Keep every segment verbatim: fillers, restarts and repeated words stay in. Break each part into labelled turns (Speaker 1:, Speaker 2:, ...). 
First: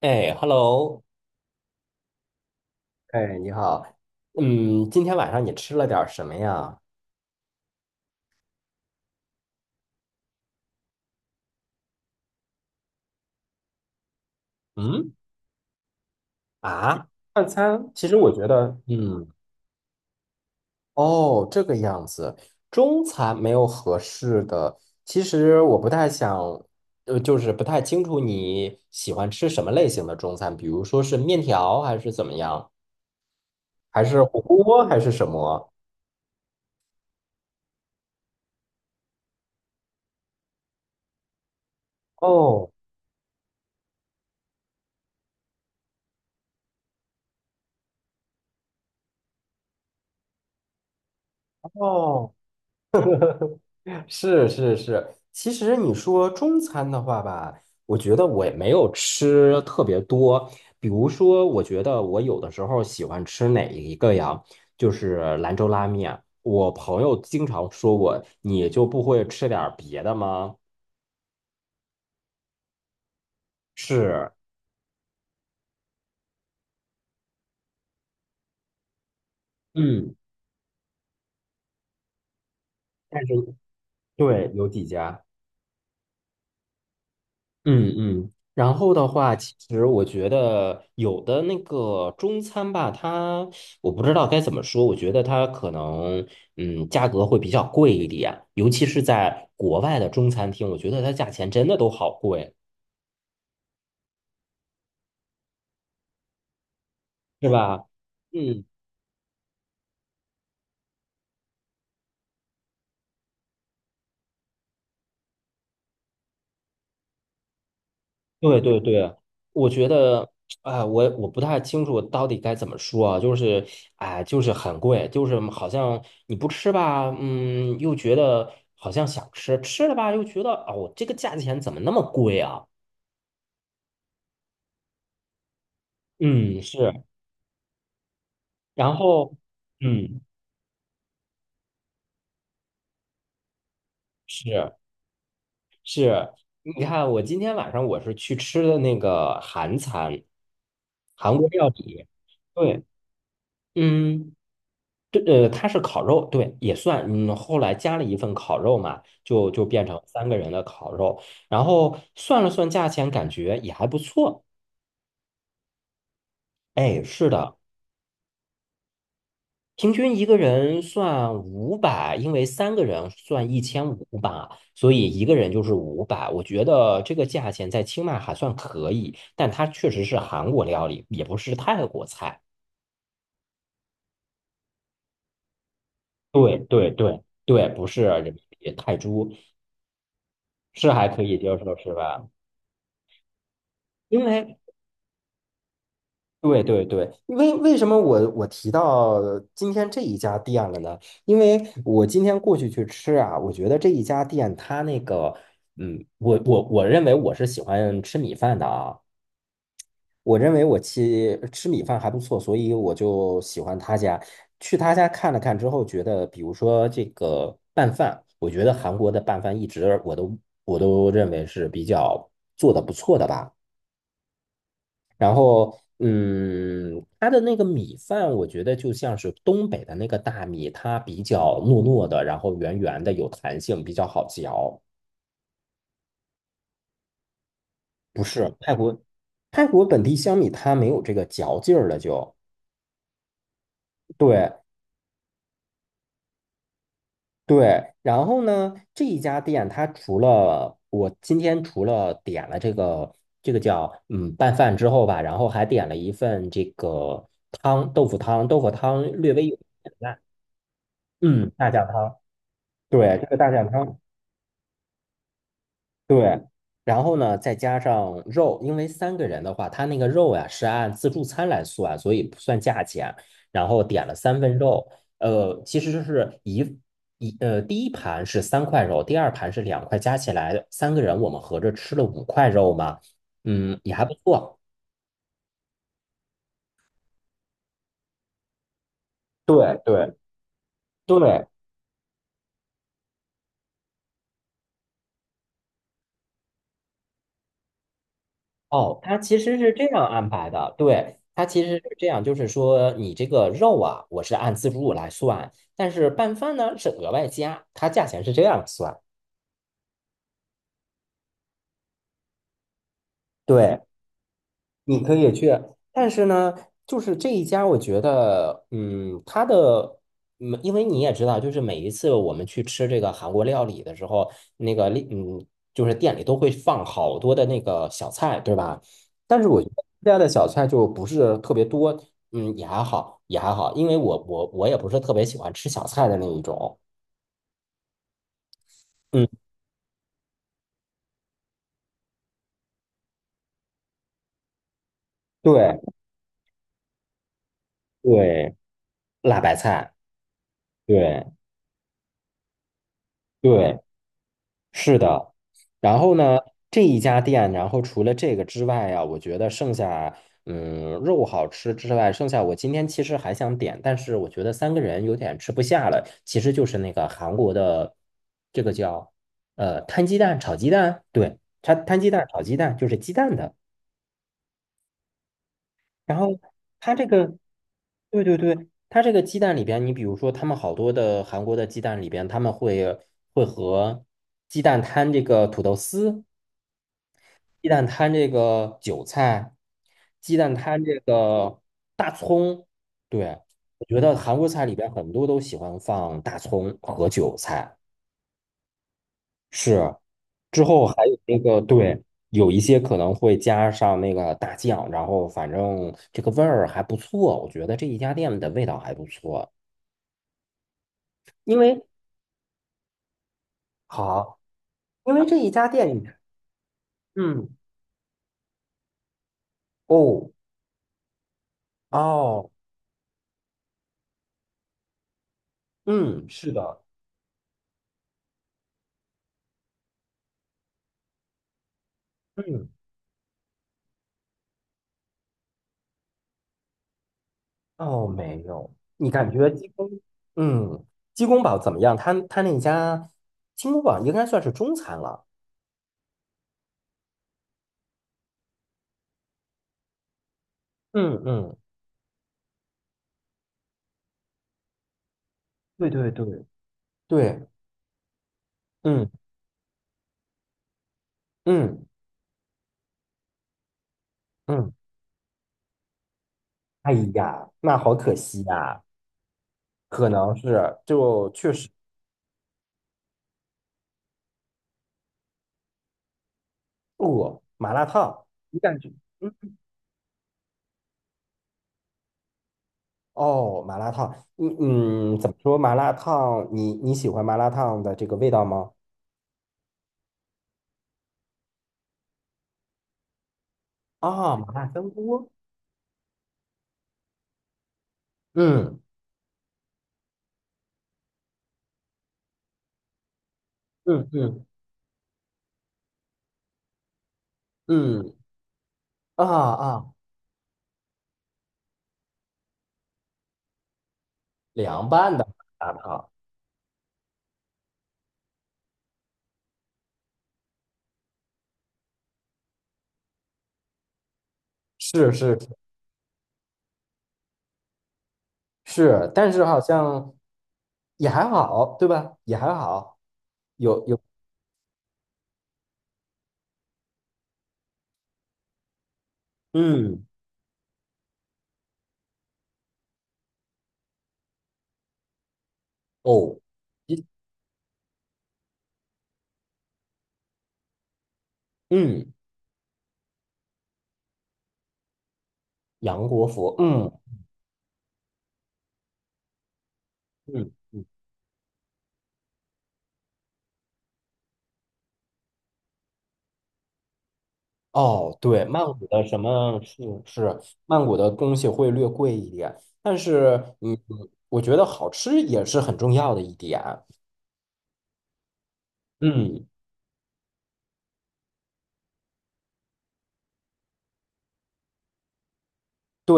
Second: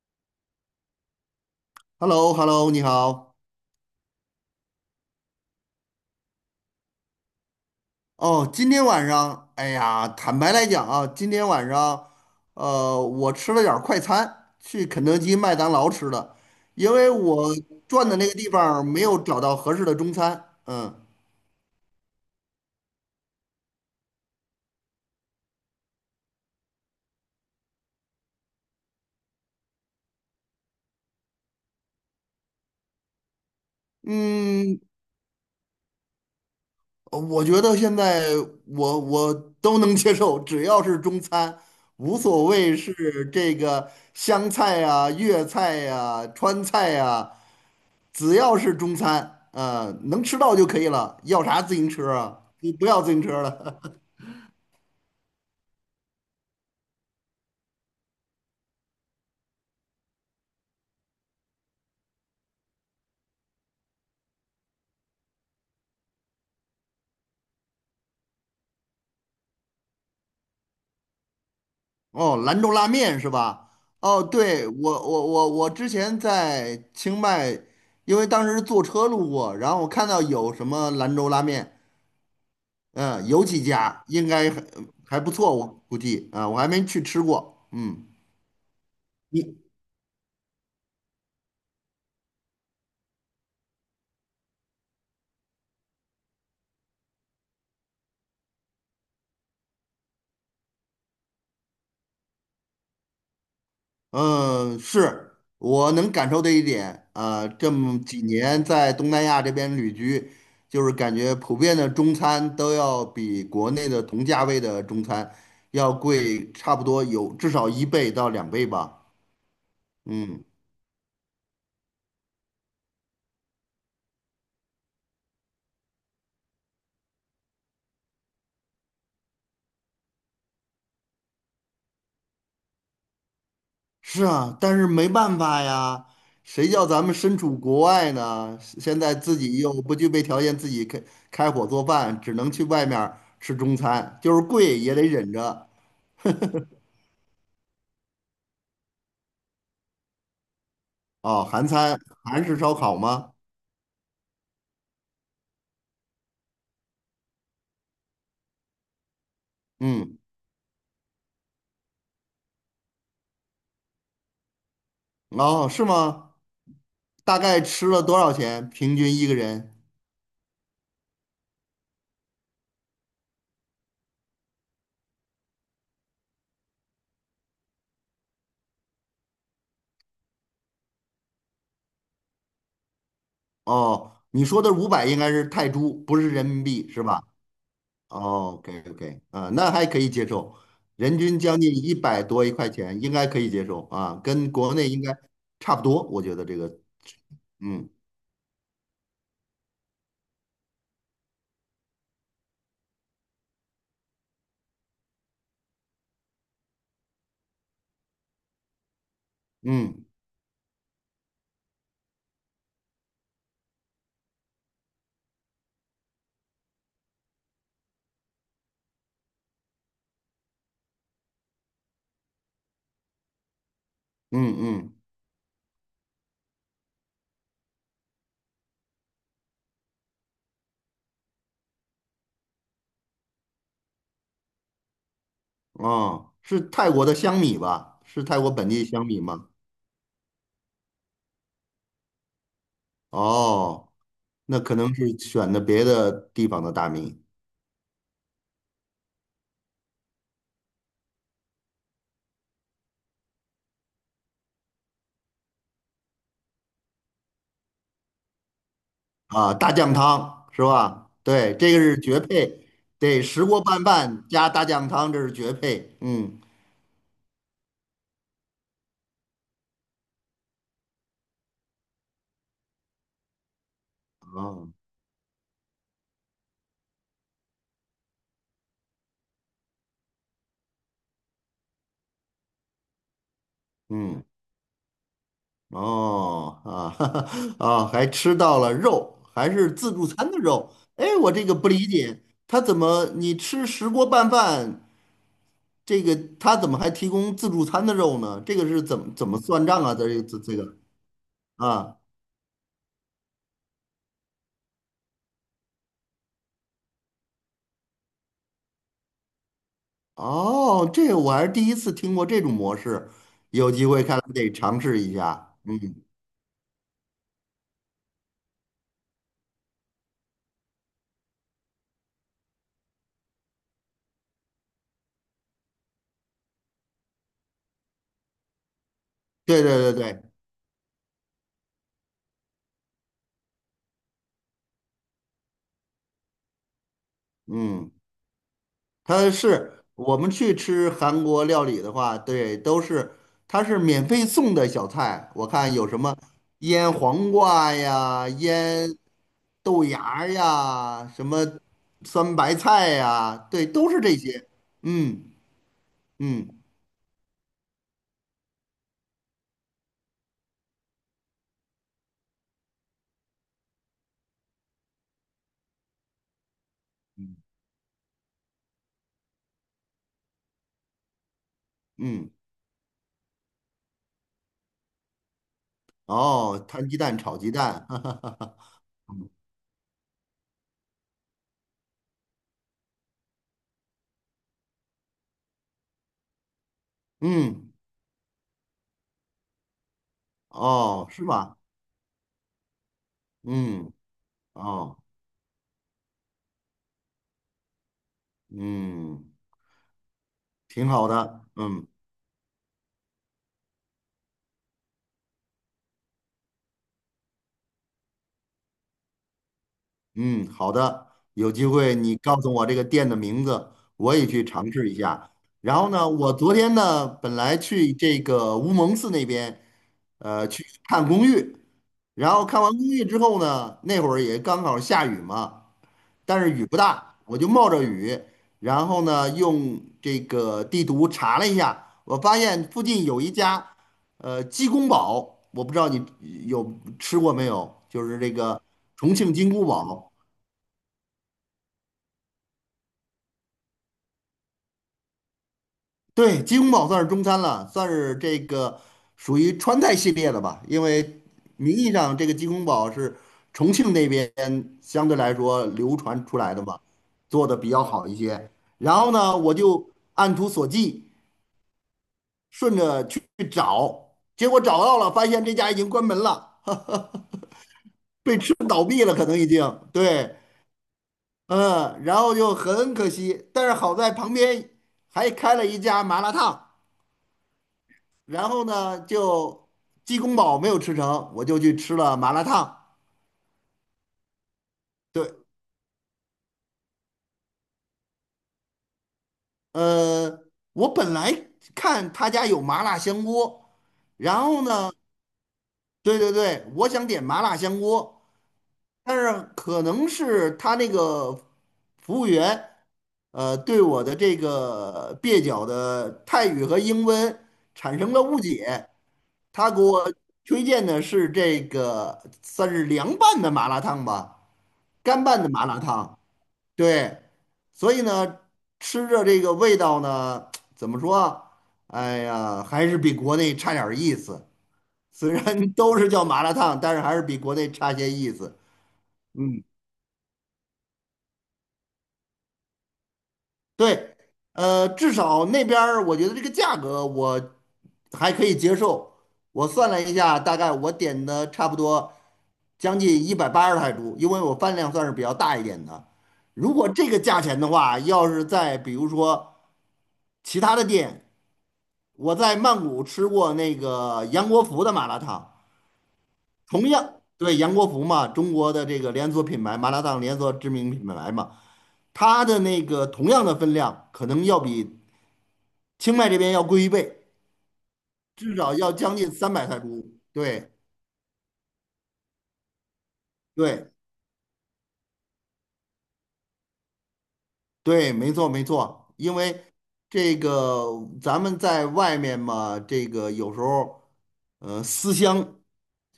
Speaker 1: 哎，hello，
Speaker 2: h e l l o h e l l o 你好。
Speaker 1: 哎，你好，嗯，今天晚上你吃了点儿什么呀？
Speaker 2: 哦，今天晚上，哎呀，坦白来讲啊，今天晚上，呃，我吃了点儿快餐，去肯
Speaker 1: 嗯，
Speaker 2: 德基、麦当劳吃的，因
Speaker 1: 啊，
Speaker 2: 为
Speaker 1: 晚
Speaker 2: 我
Speaker 1: 餐其
Speaker 2: 转的
Speaker 1: 实
Speaker 2: 那
Speaker 1: 我
Speaker 2: 个
Speaker 1: 觉
Speaker 2: 地方
Speaker 1: 得，
Speaker 2: 儿没有
Speaker 1: 嗯，
Speaker 2: 找到合适的中餐。嗯
Speaker 1: 哦，这个样子，中餐没有合适的。其实我不太想，呃，就是不太清楚你喜欢吃什么类型的中餐，比如说是面条还是怎么样，还是火
Speaker 2: 嗯，
Speaker 1: 锅还是什么？
Speaker 2: 我觉得现在我我都能接受，只要是中餐，无所
Speaker 1: 哦
Speaker 2: 谓是这个湘菜呀、粤菜呀、川菜呀。只要是中餐，呃，能吃到就可以了，要啥自行车
Speaker 1: 哦，
Speaker 2: 啊？你不要自行车了。
Speaker 1: 是是是，其实你说中餐的话吧，我觉得我也没有吃特别多。比如说，我觉得我有的时候喜欢吃哪一个呀？就是兰州拉面。我朋友经常说我，你就不会吃点儿别的吗？
Speaker 2: 哦，兰州拉面是吧？哦，
Speaker 1: 是，
Speaker 2: 对，我我我我之前在清迈，因为当时坐车路过，然后我看
Speaker 1: 嗯，
Speaker 2: 到有什么兰州拉面，
Speaker 1: 但
Speaker 2: 嗯、
Speaker 1: 是
Speaker 2: 有几家应该
Speaker 1: 对，
Speaker 2: 还
Speaker 1: 有几
Speaker 2: 还
Speaker 1: 家。
Speaker 2: 不错，我估计啊、我还没去吃过。
Speaker 1: 嗯
Speaker 2: 嗯，
Speaker 1: 嗯，然后的话，其
Speaker 2: 你
Speaker 1: 实我觉得有的那个中餐吧，它我不知道该怎么说，我觉得它可能嗯价格会比较贵一点，尤其是在国外的中餐厅，我觉得它价钱真的都好贵，
Speaker 2: 嗯，是我能感受的一点啊，
Speaker 1: 是
Speaker 2: 这
Speaker 1: 吧？
Speaker 2: 么几年
Speaker 1: 嗯。
Speaker 2: 在东南亚这边旅居，就是感觉普遍的中餐都要比国内的同价位的中餐要贵，差不多有至少一倍到两
Speaker 1: 对
Speaker 2: 倍
Speaker 1: 对
Speaker 2: 吧。
Speaker 1: 对，我觉得，
Speaker 2: 嗯，
Speaker 1: 哎，我我不太清楚到底该怎么说啊，就是，哎，就是很贵，就是好像你不吃吧，嗯，又觉得好像想吃，吃了吧又觉得，哦，这个价钱怎么那么贵啊？
Speaker 2: 是啊，但是没办法呀，
Speaker 1: 嗯，
Speaker 2: 谁叫
Speaker 1: 是，
Speaker 2: 咱们身处国外呢？
Speaker 1: 然
Speaker 2: 现在
Speaker 1: 后，
Speaker 2: 自己又不具
Speaker 1: 嗯，
Speaker 2: 备条件自己开开火做饭，只能去外面儿吃中餐，就是
Speaker 1: 是
Speaker 2: 贵也得忍着。
Speaker 1: 是，你看我今天晚上我是去吃的那个韩餐，韩
Speaker 2: 哦，
Speaker 1: 国
Speaker 2: 韩
Speaker 1: 料
Speaker 2: 餐，
Speaker 1: 理，
Speaker 2: 韩式烧
Speaker 1: 对，
Speaker 2: 烤吗？
Speaker 1: 嗯。对，呃，它是烤肉，对，也算，嗯，后来加了一份烤肉嘛，就就变成
Speaker 2: 嗯，
Speaker 1: 三个人的烤肉，然后算了算价钱，感觉也还不错。
Speaker 2: 哦，是吗？
Speaker 1: 哎，是
Speaker 2: 大
Speaker 1: 的，
Speaker 2: 概吃了多少钱？平均一个人？
Speaker 1: 平均一个人算五百，因为三个人算一千五吧，所以一个人就是五百。我觉得这个价钱在清迈还算可以，但它确实是韩国料理，也不是泰国菜。
Speaker 2: 哦，你说的五百应该是泰铢，不是人
Speaker 1: 对
Speaker 2: 民币，
Speaker 1: 对
Speaker 2: 是吧？
Speaker 1: 对对，不是人民
Speaker 2: 哦
Speaker 1: 币
Speaker 2: ，OK
Speaker 1: 泰
Speaker 2: OK，
Speaker 1: 铢，
Speaker 2: 啊，那还可以接受，
Speaker 1: 是还
Speaker 2: 人
Speaker 1: 可以
Speaker 2: 均
Speaker 1: 接
Speaker 2: 将
Speaker 1: 受，
Speaker 2: 近
Speaker 1: 是
Speaker 2: 一百
Speaker 1: 吧？
Speaker 2: 多一块钱，应该可以接受
Speaker 1: 因
Speaker 2: 啊，跟
Speaker 1: 为
Speaker 2: 国内应该差不多，我觉得这
Speaker 1: 对
Speaker 2: 个，
Speaker 1: 对对，为为什
Speaker 2: 嗯
Speaker 1: 么我我提到今天这一家店了呢？因为我今天过去去吃啊，我觉得这一家店它那个，嗯，我我我认为我是喜欢吃米饭的啊，
Speaker 2: 嗯
Speaker 1: 我认为我吃吃米饭还不错，所以我就喜欢他家。去他家看了看之后，觉得比如说这个拌饭，我觉得韩国的拌饭一直我都我都认为是比较做的不错的吧。
Speaker 2: 嗯嗯，
Speaker 1: 然后，嗯，它的那个米饭，我觉得就像是东北的那个大米，它比较糯糯的，然后圆圆的，有弹性，比较好嚼。
Speaker 2: 哦，是泰国的香米吧？
Speaker 1: 不
Speaker 2: 是泰国
Speaker 1: 是
Speaker 2: 本
Speaker 1: 泰
Speaker 2: 地
Speaker 1: 国，
Speaker 2: 香米吗？
Speaker 1: 泰国本地香米它没有这个嚼劲儿了就，
Speaker 2: 哦，
Speaker 1: 对
Speaker 2: 那可能是选的别的地方的大米，
Speaker 1: 对。然后呢，这一家店它除了我今天除了点了这个这个叫嗯拌饭之后吧，然后还点了一份这个汤豆腐汤，豆腐汤略微
Speaker 2: 啊，
Speaker 1: 有
Speaker 2: 大酱
Speaker 1: 点辣，
Speaker 2: 汤是吧？
Speaker 1: 嗯，
Speaker 2: 对，
Speaker 1: 大
Speaker 2: 这个
Speaker 1: 酱
Speaker 2: 是
Speaker 1: 汤。
Speaker 2: 绝配，
Speaker 1: 对，
Speaker 2: 对，
Speaker 1: 这个
Speaker 2: 石
Speaker 1: 大
Speaker 2: 锅
Speaker 1: 酱
Speaker 2: 拌
Speaker 1: 汤，
Speaker 2: 饭加大酱汤，这是绝配。
Speaker 1: 对，
Speaker 2: 嗯，
Speaker 1: 然后呢，再加上肉，因为三个人的话，他那个肉呀是按自助餐来算，所以不算价钱。然后点了三份
Speaker 2: 哦，
Speaker 1: 肉，呃，其实就是一一呃，第一盘是三块肉，第二盘是两块，加起来三个人我们合着吃了五块肉嘛，嗯，也还不
Speaker 2: 嗯，
Speaker 1: 错。
Speaker 2: 哦，啊，啊，还吃到了肉，还是
Speaker 1: 对
Speaker 2: 自助
Speaker 1: 对
Speaker 2: 餐的肉。哎，我这
Speaker 1: 对，
Speaker 2: 个不理解，他怎么你吃石锅拌饭，这个他怎么还提供自助餐的肉呢？这个是
Speaker 1: 哦，
Speaker 2: 怎么
Speaker 1: 它
Speaker 2: 怎
Speaker 1: 其
Speaker 2: 么
Speaker 1: 实
Speaker 2: 算
Speaker 1: 是
Speaker 2: 账
Speaker 1: 这
Speaker 2: 啊？
Speaker 1: 样
Speaker 2: 这个
Speaker 1: 安
Speaker 2: 这
Speaker 1: 排
Speaker 2: 这
Speaker 1: 的，
Speaker 2: 个
Speaker 1: 对，它其实是
Speaker 2: 啊，
Speaker 1: 这样，就是说你这个肉啊，我是按自助来算，但是拌饭呢是额外加，它价钱是这样算。
Speaker 2: 哦，这个我还是第一次听过这种模式，有
Speaker 1: 对，
Speaker 2: 机会看来得尝试
Speaker 1: 你
Speaker 2: 一
Speaker 1: 可以去，
Speaker 2: 下。嗯。
Speaker 1: 但是呢，就是这一家，我觉得，嗯，它的，嗯，因为你也知道，就是每一次我们去吃这个韩国料理的时候，那个，嗯，就是店里都会放好多的那个小菜，对吧？但是
Speaker 2: 对
Speaker 1: 我觉得
Speaker 2: 对对
Speaker 1: 这家
Speaker 2: 对，
Speaker 1: 的小菜就不是特别多，嗯，也还好，也还好，因为我我我也不是特别喜欢吃小菜的那一种，
Speaker 2: 嗯，
Speaker 1: 嗯，
Speaker 2: 它是我们去吃韩国料理的话，对，都是它是免费送的小菜，我看
Speaker 1: 对
Speaker 2: 有什么腌黄瓜呀、
Speaker 1: 对，
Speaker 2: 腌
Speaker 1: 辣白
Speaker 2: 豆
Speaker 1: 菜，
Speaker 2: 芽儿呀、什
Speaker 1: 对
Speaker 2: 么酸白菜呀，对，
Speaker 1: 对。
Speaker 2: 都是这些。
Speaker 1: 是
Speaker 2: 嗯
Speaker 1: 的，然后呢，
Speaker 2: 嗯
Speaker 1: 这一家店，然后除了这个之外啊，我觉得剩下，嗯，肉好吃之外，剩下我今天其实还想点，但是我觉得三个人有点吃不下了。其实就是那个韩国的，这个叫呃摊鸡蛋炒鸡蛋，对，摊摊鸡蛋
Speaker 2: 嗯，
Speaker 1: 炒鸡蛋就是鸡蛋的。然后
Speaker 2: 哦，摊
Speaker 1: 它
Speaker 2: 鸡
Speaker 1: 这
Speaker 2: 蛋
Speaker 1: 个，
Speaker 2: 炒鸡蛋，
Speaker 1: 对对对，它这个鸡蛋里边，你比如说他们好多的韩国的鸡蛋里边，他们会会和鸡蛋摊这个土豆丝。鸡
Speaker 2: 嗯，
Speaker 1: 蛋摊这个韭菜，鸡蛋摊这
Speaker 2: 哦，是吧？
Speaker 1: 个大葱。对，我
Speaker 2: 嗯，
Speaker 1: 觉得韩国菜里边
Speaker 2: 哦，
Speaker 1: 很多都喜欢放大葱和韭菜。
Speaker 2: 嗯，
Speaker 1: 是，之后
Speaker 2: 挺
Speaker 1: 还
Speaker 2: 好
Speaker 1: 有那
Speaker 2: 的，
Speaker 1: 个，
Speaker 2: 嗯。
Speaker 1: 对，有一些可能会加上那个大酱，然后反正这个味儿还不错，我觉得这一家店的味道还不错。
Speaker 2: 嗯，好的，有
Speaker 1: 因
Speaker 2: 机
Speaker 1: 为
Speaker 2: 会你告诉我这个店的名字，我也
Speaker 1: 好，
Speaker 2: 去尝试一
Speaker 1: 因为
Speaker 2: 下。
Speaker 1: 这一家
Speaker 2: 然
Speaker 1: 店
Speaker 2: 后
Speaker 1: 里
Speaker 2: 呢，
Speaker 1: 面，
Speaker 2: 我昨天呢本
Speaker 1: 嗯，
Speaker 2: 来去这个乌蒙寺那边，
Speaker 1: 哦，
Speaker 2: 呃，去看公寓，然后
Speaker 1: 哦，
Speaker 2: 看完公寓之后呢，那会儿也刚好下雨嘛，
Speaker 1: 嗯，
Speaker 2: 但是
Speaker 1: 是
Speaker 2: 雨不
Speaker 1: 的，
Speaker 2: 大，我就冒着雨，然后呢用这个地图查了一下，我发现
Speaker 1: 嗯。
Speaker 2: 附近有一家，呃，鸡公煲，我不知道你有吃过没有，就
Speaker 1: 哦，
Speaker 2: 是这
Speaker 1: 没
Speaker 2: 个
Speaker 1: 有。你
Speaker 2: 重
Speaker 1: 感
Speaker 2: 庆金
Speaker 1: 觉
Speaker 2: 菇
Speaker 1: 鸡公，
Speaker 2: 煲。
Speaker 1: 嗯，鸡公煲怎么样？他他那家鸡公煲应该算是中餐了。
Speaker 2: 对，鸡公煲算是中餐了，算是这个属于川菜系列的吧。因为
Speaker 1: 嗯嗯，
Speaker 2: 名义上这个鸡公煲是重庆那边相对来说
Speaker 1: 对
Speaker 2: 流
Speaker 1: 对
Speaker 2: 传出
Speaker 1: 对
Speaker 2: 来的吧，
Speaker 1: 对，
Speaker 2: 做的比较好一些。然
Speaker 1: 嗯
Speaker 2: 后呢，我就按图索骥，
Speaker 1: 嗯
Speaker 2: 顺着去找，结果
Speaker 1: 嗯。
Speaker 2: 找到了，发现这家已经关门了，
Speaker 1: 哎呀，那好可
Speaker 2: 被
Speaker 1: 惜
Speaker 2: 吃
Speaker 1: 呀、
Speaker 2: 倒闭了，可能已经
Speaker 1: 可能
Speaker 2: 对，
Speaker 1: 是就确实
Speaker 2: 嗯，然后就很可惜。但是好在旁边还开了一家麻辣烫。
Speaker 1: 饿麻辣烫。
Speaker 2: 然
Speaker 1: 你
Speaker 2: 后
Speaker 1: 感觉？
Speaker 2: 呢，
Speaker 1: 嗯
Speaker 2: 就鸡公煲没有吃成，我就去吃了麻辣烫。
Speaker 1: 哦，麻辣烫，嗯嗯，怎
Speaker 2: 对，
Speaker 1: 么说？麻辣烫，你你喜欢麻辣烫的这个味道吗？
Speaker 2: 呃，我本来看他家有麻辣香锅，
Speaker 1: 啊、
Speaker 2: 然
Speaker 1: 麻
Speaker 2: 后
Speaker 1: 辣香
Speaker 2: 呢，
Speaker 1: 锅。
Speaker 2: 对对对，我想点麻辣香锅，
Speaker 1: 嗯
Speaker 2: 但是可能是他那个服务员，呃，对我
Speaker 1: 嗯
Speaker 2: 的这
Speaker 1: 嗯
Speaker 2: 个蹩脚的泰语和英文产生
Speaker 1: 嗯，
Speaker 2: 了误解，
Speaker 1: 啊
Speaker 2: 他给
Speaker 1: 啊
Speaker 2: 我推荐的是这个算是凉拌的麻辣烫吧，
Speaker 1: 凉拌
Speaker 2: 干
Speaker 1: 的
Speaker 2: 拌的麻辣
Speaker 1: 啊，
Speaker 2: 烫。对，所以呢，吃着这个味道呢，怎么说啊？哎呀，还是比国内差点儿意思。
Speaker 1: 是
Speaker 2: 虽然
Speaker 1: 是
Speaker 2: 都是叫麻辣烫，但是还是比国内差些意思。
Speaker 1: 是，但是好
Speaker 2: 嗯，
Speaker 1: 像也还好，对吧？也还好，有有，
Speaker 2: 对，呃，至少那边儿我觉得这个价格我还可以接受。我算了
Speaker 1: 嗯，
Speaker 2: 一下，大概我点的差不多将近一百八十泰铢，因为我饭量算是比较大一点的。
Speaker 1: 哦，
Speaker 2: 如果
Speaker 1: 一
Speaker 2: 这个价钱的话，要是在比如说其他的店。
Speaker 1: 嗯，
Speaker 2: 我在曼谷吃过那个杨国福的麻辣烫，
Speaker 1: 杨国福，
Speaker 2: 同
Speaker 1: 嗯
Speaker 2: 样对杨国福嘛，中国的这个连锁品牌麻辣烫连锁
Speaker 1: 嗯
Speaker 2: 知
Speaker 1: 嗯，
Speaker 2: 名品牌嘛，它的那个同样的分量，可能要比清迈这边要贵一倍，
Speaker 1: 哦，对，
Speaker 2: 至
Speaker 1: 曼
Speaker 2: 少
Speaker 1: 谷
Speaker 2: 要
Speaker 1: 的
Speaker 2: 将
Speaker 1: 什
Speaker 2: 近三
Speaker 1: 么
Speaker 2: 百泰
Speaker 1: 是
Speaker 2: 铢。
Speaker 1: 是
Speaker 2: 对
Speaker 1: 曼谷的东西会略贵一点，但是嗯，
Speaker 2: 对
Speaker 1: 我觉得好吃也是很重要的一点，
Speaker 2: 对，没错没错，因
Speaker 1: 嗯，
Speaker 2: 为这个咱们在外面嘛，这个有时候呃思乡。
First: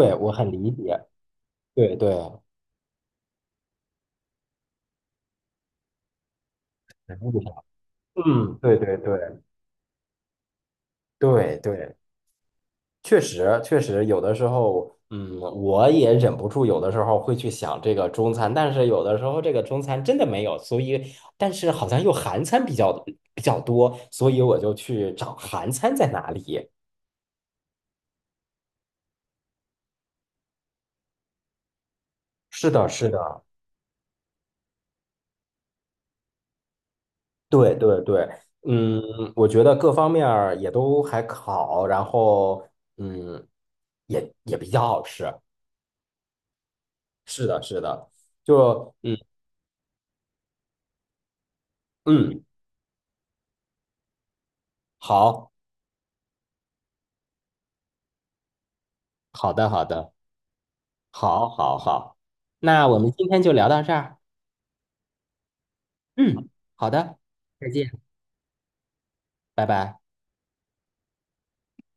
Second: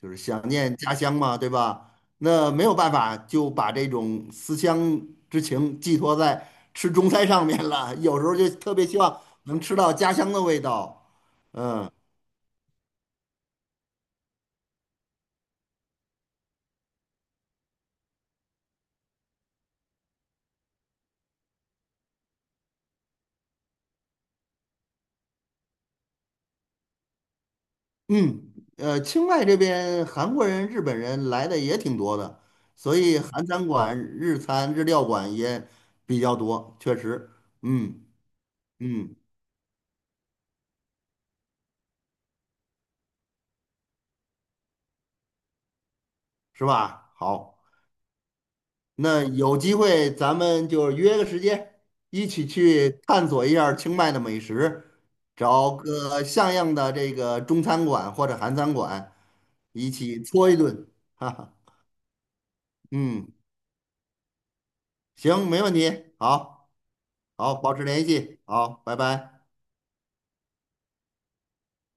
Speaker 2: 就是
Speaker 1: 我
Speaker 2: 想
Speaker 1: 很理
Speaker 2: 念家
Speaker 1: 解，
Speaker 2: 乡嘛，对吧？
Speaker 1: 对对，
Speaker 2: 那没有办法，就把这种思乡之情寄托在吃中
Speaker 1: 很
Speaker 2: 餐
Speaker 1: 正
Speaker 2: 上面
Speaker 1: 常
Speaker 2: 了。有时候就
Speaker 1: 嗯，
Speaker 2: 特
Speaker 1: 对
Speaker 2: 别希
Speaker 1: 对对
Speaker 2: 望能吃到家乡的味道。
Speaker 1: 对对。确实，确实，有的时候，嗯，我也忍不住，有的时候会去想这个中餐，但是有的时候这个中餐真的没有，所以，但是好像又韩餐比较比较多，所以我就去找韩餐在哪里。
Speaker 2: 嗯，呃，清迈这边韩国人、日本人来的也挺多的，
Speaker 1: 是的，
Speaker 2: 所
Speaker 1: 是
Speaker 2: 以
Speaker 1: 的，
Speaker 2: 韩餐馆、日餐、日料馆也比较多，确实，
Speaker 1: 对对
Speaker 2: 嗯
Speaker 1: 对，嗯，
Speaker 2: 嗯，
Speaker 1: 我觉得各方面儿也都还好，然后，嗯，也也比较好吃。
Speaker 2: 是吧？
Speaker 1: 是
Speaker 2: 好。
Speaker 1: 的，是的，就，嗯
Speaker 2: 那有机会咱们就约个时间，一
Speaker 1: 嗯，
Speaker 2: 起去探索一下儿清迈的美食，
Speaker 1: 好，
Speaker 2: 找个像样的这个中餐馆或者韩餐馆，
Speaker 1: 好的，好
Speaker 2: 一
Speaker 1: 的。
Speaker 2: 起搓一顿，哈
Speaker 1: 好，
Speaker 2: 哈，
Speaker 1: 好，好，那我们
Speaker 2: 嗯，
Speaker 1: 今天就聊到这儿。
Speaker 2: 行，没问题，
Speaker 1: 嗯，
Speaker 2: 好，
Speaker 1: 好的，
Speaker 2: 好，
Speaker 1: 再
Speaker 2: 保持
Speaker 1: 见，
Speaker 2: 联系，好，拜拜。
Speaker 1: 拜拜。